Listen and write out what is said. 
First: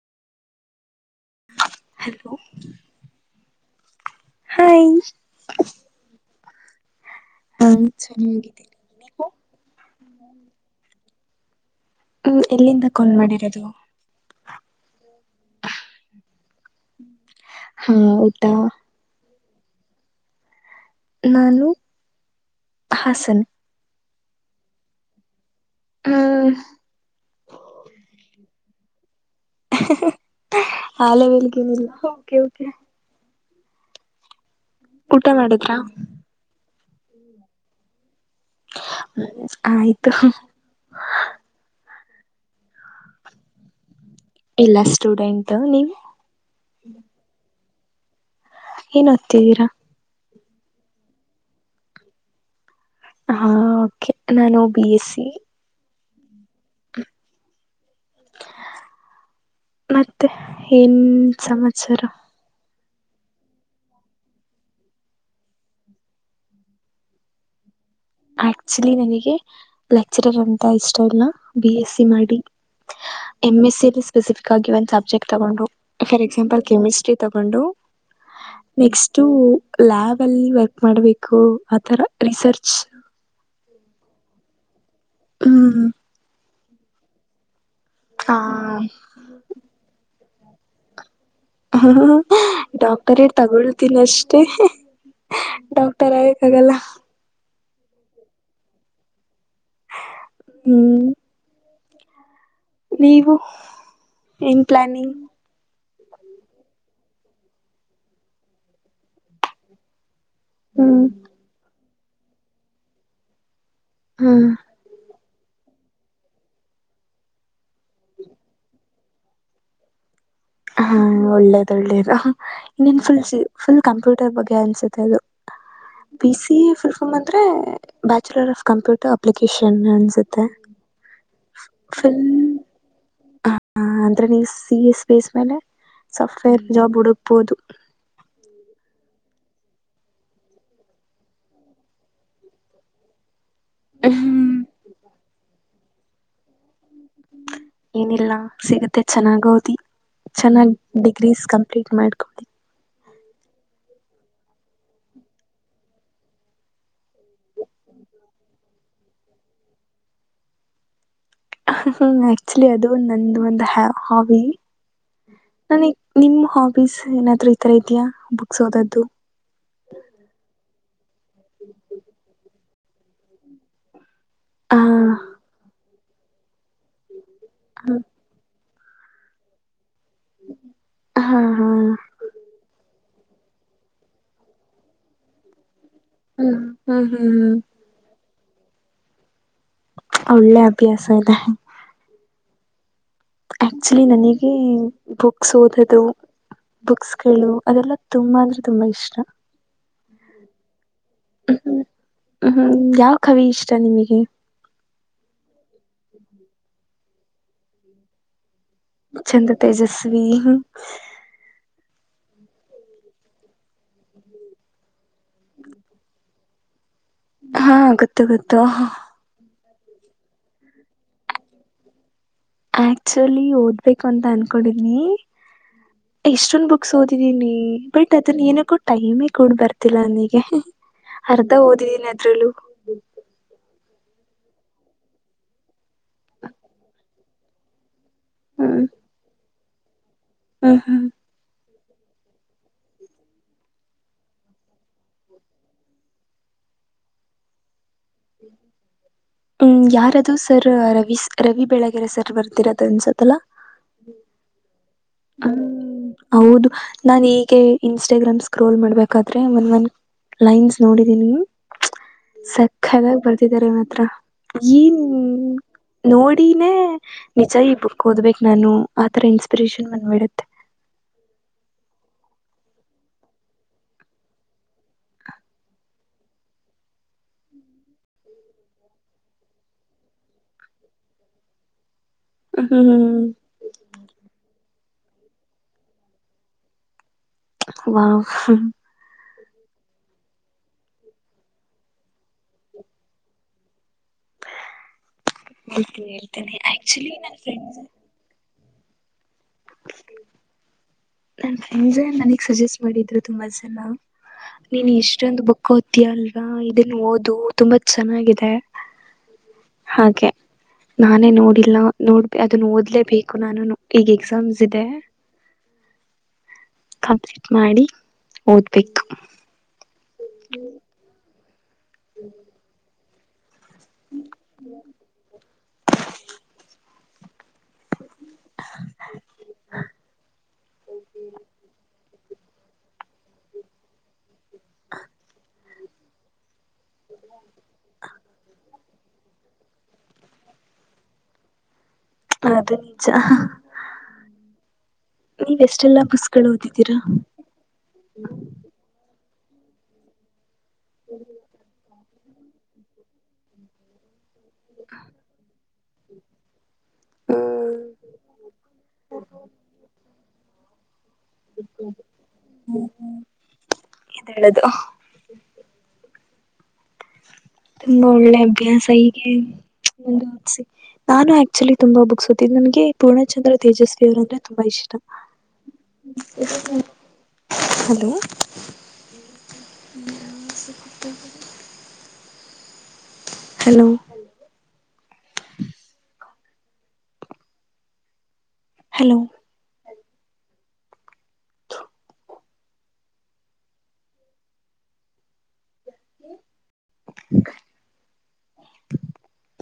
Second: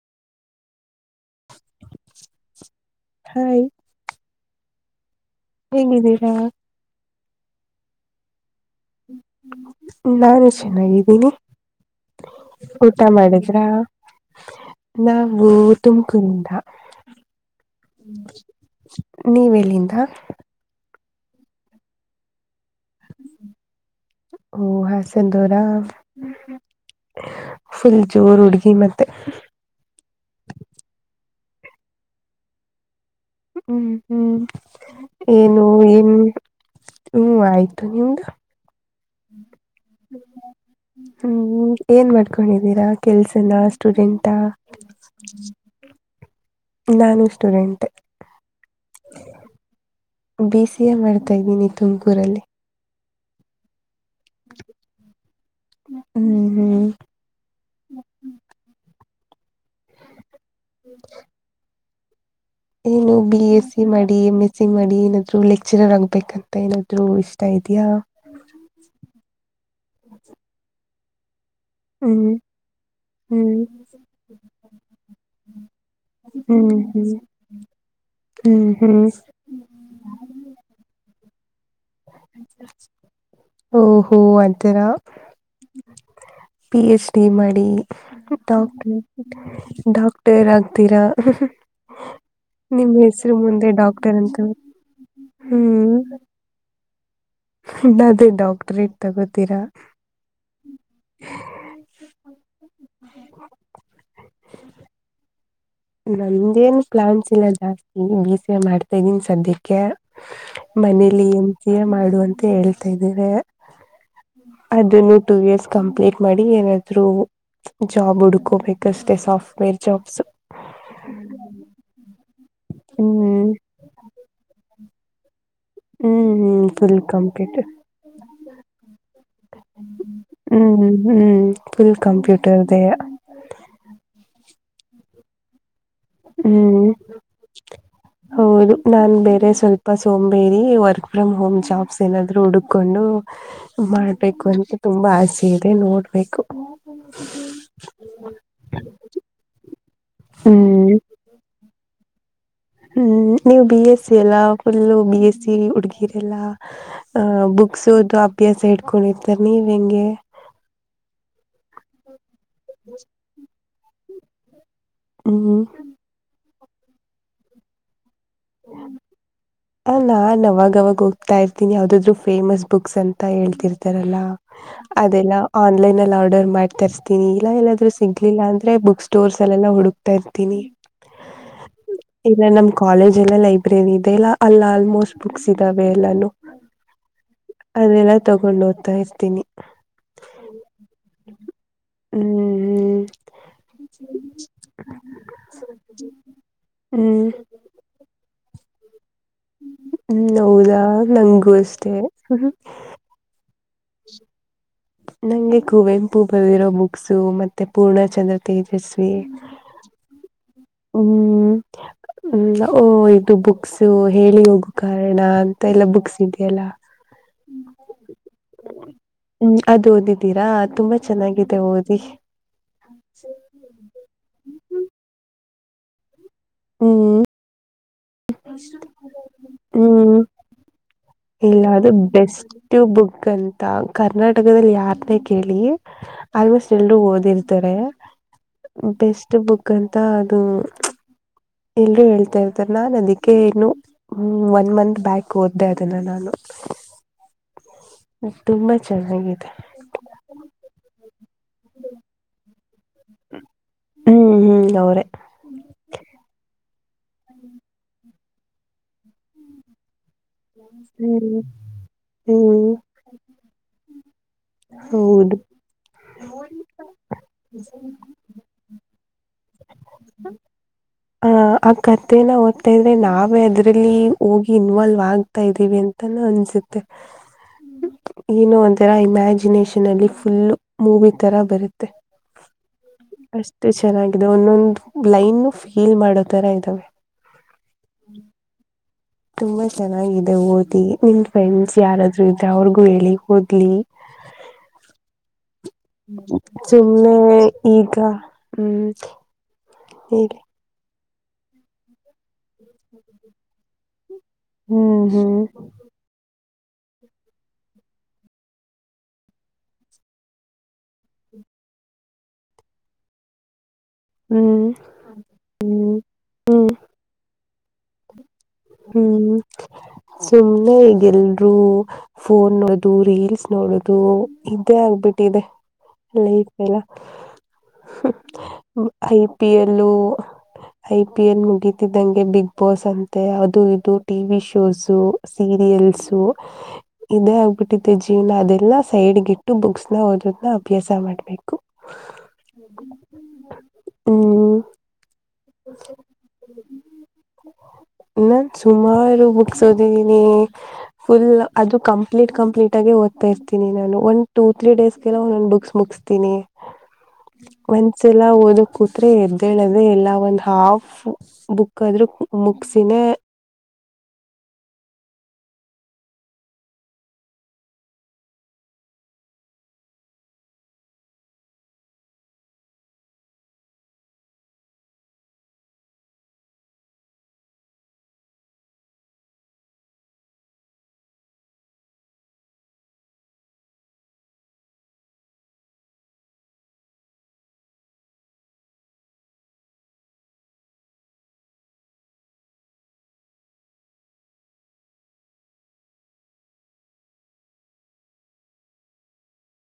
hello ಾಯ [unintelligible] ಹ ಹೇಗಿದ್ದೀರಾ ಹಾ ಚೆನ್ನಾಗಿದ್ದೇನನೆ ನಾನು ಚೆನ್ನಾಗಿದ್ದೀನಿ ಹ್ಮ್ ಎಲ್ಲಿಂದ ಊಟ ಕಾಲ್ ಮಾಡಿದ್ರ ಮಾಡಿರೋದು ನಾವು ತುಮಕೂರಿಂದ ಹಾ ಊದಾ ನೀವೆಲ್ಲಿಂದ ನಾನು ಹಾಸನ ಓ ಹಾಸ ದೋರ ಹ್ಮ್ ುಲ್ ಜೋರ ಉಡು ಶೀ ಮತ್ತೆ ಹಾಲ ಬಲ್ಗೇನಿಲ್ಲ ಹ್ಮ್ ಹ್ಮ್ ಊಟ ಏನು ಮಾಡಿದ್ರಾ ಏನ್ ಹ್ಮ್ ಆಯ್ತು ನಿಮ್ದು ಆಯ್ತು ಹ್ಮ್ ಏನ್ ಮಾಡ್ಕೊಂಡಿದ್ದೀರಾ ಕೆಲ್ಸನ ಸ್ಟೂಡೆಂಟ್ ಎಲ್ಲಾ ಸ್ಟೂಡೆಂಟ್ ನೀವು ನಾಾನು ಇಷ್ಟ್ಟುರೆಂಟ್ ಏನ್ ಹೊ್ತಿದ್ದೀರಾ ಬಿ ಸಿ ಎ ಮಾಡ್ತಾ ಇದ್ದೀನಿ ತುಮಕೂರಲ್ಲಿ ಹಾ ೆ ನಾನು ಬಿ ಎಸ್ ಸಿ ಹ್ಮ್ ಹ್ಮ್ ಮತ್ತೆ ಏನ್ ಸಂಸಾರ ಏನು ಬಿ ಎಸ್ ಸಿ ಮಾಡಿ ಎಮ್ ಎಸ್ ಸಿ ಮಾಡಿ ಏನಾದ್ರು ಲೆಕ್ಚರರ್ ಆಗ್ಬೇಕಂತ ಏನಾದ್ರು ಇಷ್ಟ ಆದೆ ಎ ಆಕ್ಚುಲಿ ನನಗೆ ಲೆಕ್ಚರರ್ ಅಂತ ಇಷ್ಟ ಇಲ್ಲ ಬಿ ಎಸ್ಸ ಹ್ಮ್ ಮಾಡಿ ಎಮ್ ಹ್ಮ್ ಎಸ್ಸ ಸ್ಪೆಸಿಫಿಕ್ ಆಗಿ ಒಂದ್ ಸಬ್ಜೆಕ್ಟ್ ತಗೊಂಡು ಫಾರ್ ಎಕ್ಸಾಂಪಲ್ ಹ್ಮ್ ಕೆಮಿಸ್ಟ್ರಿ ತಗೊಂಡು ಹ್ಮ್ ಹ್ಮ್ ಹ್ಮ್ ನೆಕ್ಸ್ಟ ಲ್ಯಾಬ್ ಅಲ್ಲಿ ವರ್ಕ್ ಮಾಡ್ಬೇಕು ಆಥರ ರಿಸರ್ಚ್ ಓಹೋ ಅಂತರಾ ಹ್ಮ್ ಪಿ ಎಚ್ ಡಿ ಮಾಡಿ ಹಾ ಡಾಕ್ಟ ಡಾಕ್ಟರ್ ಆಗ್ತೀರಾ ಹ್ಮ ನಿಮ್ ಹೆಸರು ಡಾಕ್ಟರೇಟ್ ಮುಂದೆ ತಗೊಳ್ತೀನಿ ಡಾಕ್ಟರ್ ಅಂತ ಅಷ್ಟೆ ಹ್ಮ್ ಡಾಕ್ಟರ್ ಆಗಕ್ ಆಗಲ್ಲ ಅದೇ ಡಾಕ್ಟ್ರೇಟ್ ತಗೋತೀರಾ ಹ್ಮ್ ನೀವು ಏನ್ ಪ್ಲಾನಿಂಗ್ ನಮ್ದೇನ್ ಪ್ಲಾನ್ಸ್ ಇಲ್ಲ ಜಾಸ್ತಿ ಬ ಸಿ ಮಾಡ್ತಾ ಇದೀನಿ ಸದ್ಯಕ್ಕೆ ಹ್ಮ್ ಮನೇಲಿ ಎಮ ಮಾಡುವ ಅಂತ ಹೇಳ್ತಾ ಇದ್ದೇವೆ ಹ್ಮ್ ಅದನ್ನು ಟೂ ಇಯರ್ಸ್ ಕಂಪ್ಲೀಟ್ ಮಾಡಿ ಏನಾದ್ರು ಜಾಬ್ ಉಡುಕೋ ಮೇಕಷ್ಟೇ ಸಾಫ್ಟ್ವೇರ್ ಜಾಬ್ಸ್ ಹಾ ಒಳ್ಳೇದು ಒಳ್ಳೇದು ಇನ್ನೇನ್ ಫುಲ್ ಹ್ಮ್ ಫುಲ್ ಕಂಪ್ಯೂಟರ್ ಬಗ್ಗೆ ಅನ್ಸುತ್ತೆ ಅದು [inaudible] ಬಿ ಸಿ ಹ್ಮ್ ಎ ಫುಲ್ ಫುಲ್ಫಾರ್ ಅಂದ್ರೆ complete bachelor of computer application ಅನ್ಸುತ್ತೆ ಹ್ಮ್ ಹ್ಮ್ ಫುಲ್ ಕಂಪ್ಯೂಟರ್ದೆ ಅಂದ್ರೆ ನೀವು ಸಿ ಎ ಸ್ಪೇಸ್ ಮೇಲೆ ಸಾಫ್ಟ್ವೇರ್ ಹ್ಮ್ ಜಾಬ್ ಹುಡುಕ್ಬೋದು ಹೌದು ನಾು ಬೇರೆ ಸ್ವಲ್ಪ ಸೋಂಬೇರಿ ವರ್ಕ್ ಫ್ರಮ್ ಹೋಮ್ ಜಾಬ್ಸ್ ಏನಾದ್ೂ ಹುಡುಕೊಂಡು ಮಾಡ್ಬೇಕು ಅಂತ ತುಂಬಾ ಆಸೆ ಇದೆ ನೋಡ್ಬೇಕು ಏನಿಲ್ಲ ಸಿಗತ್ತೆ ಚೆನ್ನಾಗೋದಿ ಚೆನ್ನಾಗ್ ಹ್ಮ್ ಡಿಗ್ರೀಸ್ ಕಂಪ್ಲೀಟ್ ಮಾಡ್ಕೊಳ್ಳಿ ಹ್ಮ್ ನೀವು ಬಿ ಎಸ್ ಸಿ ಎಲ್ಲಾ ಫುಲ್ಲ ಬಿ ಎಸ್ ಸಿ ಹುಡ್ಗಿರೆಲ್ಲಾ ಮುಗ್ಸೋುದು ಅಭ್ಯಾಸ ಇಡ್ಕೊಂಡಿರ್ತರ್ ನೀವ್ ಹೆಂಗೆ [inaudible] ಹ್ಮ್ ಆಕ್ಚುಲಿ ಅದು ನಂದು ಒಂದು ಹಾವಿ ಹ್ಮ್ ನಾನಗ್ ನಿಮ್ ಹಾಬೀಸ್ ಏನಾದ್ೂ ಈತರ ಇದೆಯಾ ಬುಕ್ಸ್ ಓದದ್ದು ಹ ನಾನ್ ಅವಾಗವಾಗ ಹೋಗ್ತಾ ಇರ್ತೀನಿ ಯಾವ್ದಾದ್ರು ಫೇಮಸ್ ಬುಕ್ಸ್ ಅಂತ ಹೇಳ್ತಿರ್ತಾರಲ್ಲಾ ಹ ಅದೆಲ್ಲಾ ಆನ್ಲೈನ್ ಅಲ್ಲಿ ಆರ್ಡರ್ ಮಾಡಿ ತರಿಸಸ್ತೀನಿ ಇಲ್ಲಾ ಎಲ್ಲಾದ್ರೂ ಸಿಗ್ಲಿಲ್ಲ ಅ ಬುಕ್ ಸ್ಟೋರ್ಸ್ ಅಲ್ಲಲ್ಲ ಹುಡುಕ್ತಾ ಇರ್ತನಿ ಹಾ ಹಾ ಹ್ಮ್ ಇಗ ನಮ ಕಾಲೇಜ್ ಎಲ್ಲ ಲೈಬ್ರರಿ ಇದೆ ಎಲ್ಲ ಅಲ್ಲ ಆಲ್ಮೋಸ್ಟ್ ಬುಕ್ಸ್ ಇದಾವ ಲ್ಲಾನ ಹ್ಮ್ ಹ್ಮ್ ಹ್ಮ್ ಅದೆೆಲ್ಲ ತಗೊಂಡು ಓ್ತಾ ಇರ್ತೀನಿ ಒಳ್ಳೆ ಅಭ್ಯಾಸ ಇದೆ ಹ್ಮ್ ಆಕ್ಚುಲಿ ನನಗೆ ಬುಕ್ಸ್ ಓದದು ಬುಕ್ಸ್ ಹ್ಮ್ ಗಳು ಅದೆಲ್ಲಾ ತುಂಬಾ ಅಂದ್ರೆ ತುಂಬಾ ಇಷ್ಟ ಹ್ಮ್ ಹೌದಾ ನಗೂ ಅಷ್ಟೆ ಜಿಮಗೆ ನಂಗೆ ಕುವೆಂಪು ಬವಿರೋ ಬುಕ್ಸು ಮತ್ತೆ ಪೂರ್ಣ ಚಂದ್ರ ತಜಸ್ವೀ ಚಂದ ತೇಜಸ್ವಿ ಹ್ಮ್ ಹ್ಮ ಓ ಇದು ಬುಕ್ಸ್ ಹೇಳಿ ಹೋಗು ಕಾರಣ ಅಂತ ಎಲ್ಲಾ ಬುಕ್ಸ್ ಇದೆಯಲ್ಲಾ ಹಾ ಗೊತ್ತು ಗೊತ್ತು ಹ್ಮ ಅದ್ ಓದಿದ್ದೀರಾ ತುಂಬಾ ಚೆನ್ನಾಗಿದೆ ಓದಿ ಆಕ್ಚುಲಿ ಓದ್ಬೇಕು ಅಂತ ಅನ್ಕೊಂಡಿದನಿ ಎಷ್ಟೊಂದ್ ಬುಕ್ಸ್ ಹ್ಮ್ ಓದಿದೀನಿ ಬಟ್ ಅದನ್ ಏನಕ್ಕೂ ಟೈಮೇ ಕೊಡ್ ಬರ್ತಿಲ್ಲ ಹ್ಮ್ ನನಗೆ ಅರ್ಧ ಇಲ್ಲ ಅದು ಓದಿದೀನಿ ಅದ್ರಲ್ಲೂ ಬೆಸ್ಟ್ ಬುಕ್ ಅಂತ ಕರ್ನಾಟಕದಲ್ಲಿ ಯಾರನ್ನೇ ಕೇಳಿ ಆಲ್ಮೋಸ್ಟ್ ಎಲ್ರೂ ಓದಿರ್ತಾರೆ ಹ್ಮ್ ಬೆಸ್ಟ್ ಬುಕ್ ಅಂತ ಅದು ಹ್ಮ್ ಹ್ಮ್ ಎಲ್ರೂ ಹೇಳ್ತಾರ್ತಾರೆ ನಾನ್ ಅದಕ್ಕೆ ಇನ್ನುನು ಒನ್ ಮಂತ್ ಬ್ಯಾಕ್ ಓದ್ದ ಅದನ ನಾನು [unintelligible] ತುಂಬಾ ಚೆನ್ನಾಗಿದೆ ಹ್ಮ್ ಯಾರದು sir Ravi sir Ravi Belagere sir ಬರ್ತಿರೋದ ಅನ್ಸತ್ತಲ ಹ್ಮ್ ಹ್ಮ್ ಅವರೇ ಹ್ಮ್ ಹೌದು ನಾನ್ ಹೀಗೆ ಇನ್ಸ್ಟಾಗ್ರಾಮ್ ಸ್ಕ್ರೋಲ್ ಮಾಡ್ಬೇಕಾದ್ರೆ ಒನ್ ಒನ್ ಲೈನ್ಸ್ ನೋಡಿದೀ ಹ್ಮ್ ನೀವು ಹ್ಮ್ ಸಕ್ಕದಾಗ ಬರ್ತಿದಿದ್ದಾರೆ ಇಮ್ಮ ಹತ್ರ ಈ ಹೌದು ನೋಡಿನೇ ನಿಜ ಬುಕ್ ಓದ್ಬೇಕಕ್ ನಾನು ಆತರ ಇನ್ಸ್ಪ ಹ ಆಗತ್ ಮತ್ತೇನ ಓದ್ತಾ ಇದ್ರೆ ನಾವೇ ಅದ್ರಲ್ಲಿ ಹೋಗಿ ಇನ್ವಾಲ್ವ್ ಆಗ್ತಾ ಇದೀವಿ ಅಂತ ಅಲ್ಲಿ ಅಂಜುತ್ತೆ ಏನೋ ಒಥರ ಇಮ್ಯಾಜಿನೇಷನ್ ಅಲ್ಲಿ ಫುಲ್ ಮೂವಿ ತರ ಬರುತ್ತೆ ಹ್ಮ್ ಅಷ್ಟೇ ಚೆನ್ನಾಗಿ ಇನ್ನೊಂದು ಲೈನ್ ಫೀಲ್ ಮಾಡೋ ತರ ಇದ್ದಾವೆ ವಾ ತುಂಬಾ ಚೆನ್ನಾಗಿದೆ ಓದಿ ನಿಮ ಫ್ರೆಂಡ್ಸ್ ಯಾರಾದ್ರರು ಇದ್ರೆ ಅವ್ರಿಗೂ ಹೇಳಿ ಓದ್ಲಿ ಅದಕ್ಕೆ ಹೇಳ್ತೇನೆ ಆಕ್ಚುಲಿ ನನ್ನ ಸುಮ್ಮನೆ ಫ್ರೆಂಡ್ಸ್ ಈಗ ಹ್ಮ್ ಹ್ಮ ನನ್ ಫ್ರೆಂಡ್ ನನಗ್ ಸಜೆಸ್ಟ್ ಮಾಡಿದ್ರು ತುಂಬಾ ಜನ ನೀನ್ ಹ್ಮ್ ಇಷ್ಟೊಂದು ಹ್ಮ್ ಬುಕ್ ್ತಿಯಲ್ ಇದನ್ನು ಓದು ತುಂಬಾ ಚೆನ್ನಾಗಿದೆ ಹಾಗೆ ನಾನೇ ನೋಡಿಲ್ಲ ನೋಡ್ಬ ಅದ ಓದ್ಲೇಬೇಕು ನಾನುನು ಈಗ ಹ್ಮ್ ಎಕ್ಸಾಮ್ಸಿದೆ ಹ್ಮ್ ಹ್ಮ್ ಕಂಪ್ಲೀಟ್ ಮಾಡಿ ಓದಬೇಕು ಹ್ಮ್ ಸುಮ್ಮ್ನೆ ಈಗೆಲ್ರು ಫೋನ್ ಅದರಿ ನೋಡುದು ಇದೇ ಆಗ್ಬಿಟ್ಟಿದೆ ಲೈಫ್ ಎಲ್ಲ [unintelligible] I P L I P L ಮುಗಿತಿದ್ದಂಗೆ ಬಿಗ್ ಬೋಸ್ ಅಂತೆ ಅದು ಇದು ಟಿ ವಿ ಶೋಸು ಸೀರಿಯಲ್ಸು ಇದೇ ಆಗ್ಬಿಟ್ಟಿದೆ ಜೀವನ ಅದೆಲ್ಲ ಸೈಡ್ಗೆ ಇಟ್ಟು ಬುಕ್ಸ್ ನ ಓದದನ್ನ ಅಭ್ಯಾಸ ಮಾಡ್ಬೇಕು ಅದು ನಿಜ ಹ್ಮ ನೀವೆಷ್ಟೆಲ್ಲ ಬುಕ್ಸ್ಗಳು ಓದಿದ್ದೀರಾ ಇನ್ನ ಸುಮಾರು ಬುಕ್ಸ್ ಓದಿದೀನಿ ಫುಲ್ ಅದು ಕಂಪ್ ಕಂಪ್ಲೀಟ್ ಕಂಪ್ಲೀಟ್ ಆಗಿ ಹದ್ತಾ ಇರ್ತನಿ ನಾನು ಒನ್ ಟೂ ತ್ರೀ ಡೇಸ್ಗೆಲ್ಲ ಒಂದು ಬುಕ್ ಮುಗ್ಸ್ತಿನಿ ಒಂದ್ಸ ಸಲ ಓದಕ್ಕೆ ಕೂತ್ರೆೆ ಎದ್ದೇಲೋದೇ ಇಲ್ಲ ಒಂದ್ ಹಾಫ್ ಬುಕ್ ಆದ್ರೂ ಹ್ಮ್ ಮುಗಿಸಿನೆ [inaudible] ತುಂಬಾ ಒಳ್ಳೆ ಅಭ್ಯಾಸ ಹೀಗೆ ಒಂದುಸ ನಾನು ಆಕ್ಚುಲಿ ತುಂಬಾ ಬುಕ್ಸ್ ಓಡಿದೀನಿ ನನ್ಗೆ ಪೂರ್ಣಚಂದ್ರ ತೇಜಸ್ವಿ ಅವರ ಅಂದ್ರೆ ತುಂಬಾ ಇಷ್ಟ ಹಲೋ ಎಸ ಕೊಟ್ಟ [inaudible] ಹಲೋ ಹಲೋ [inaudible]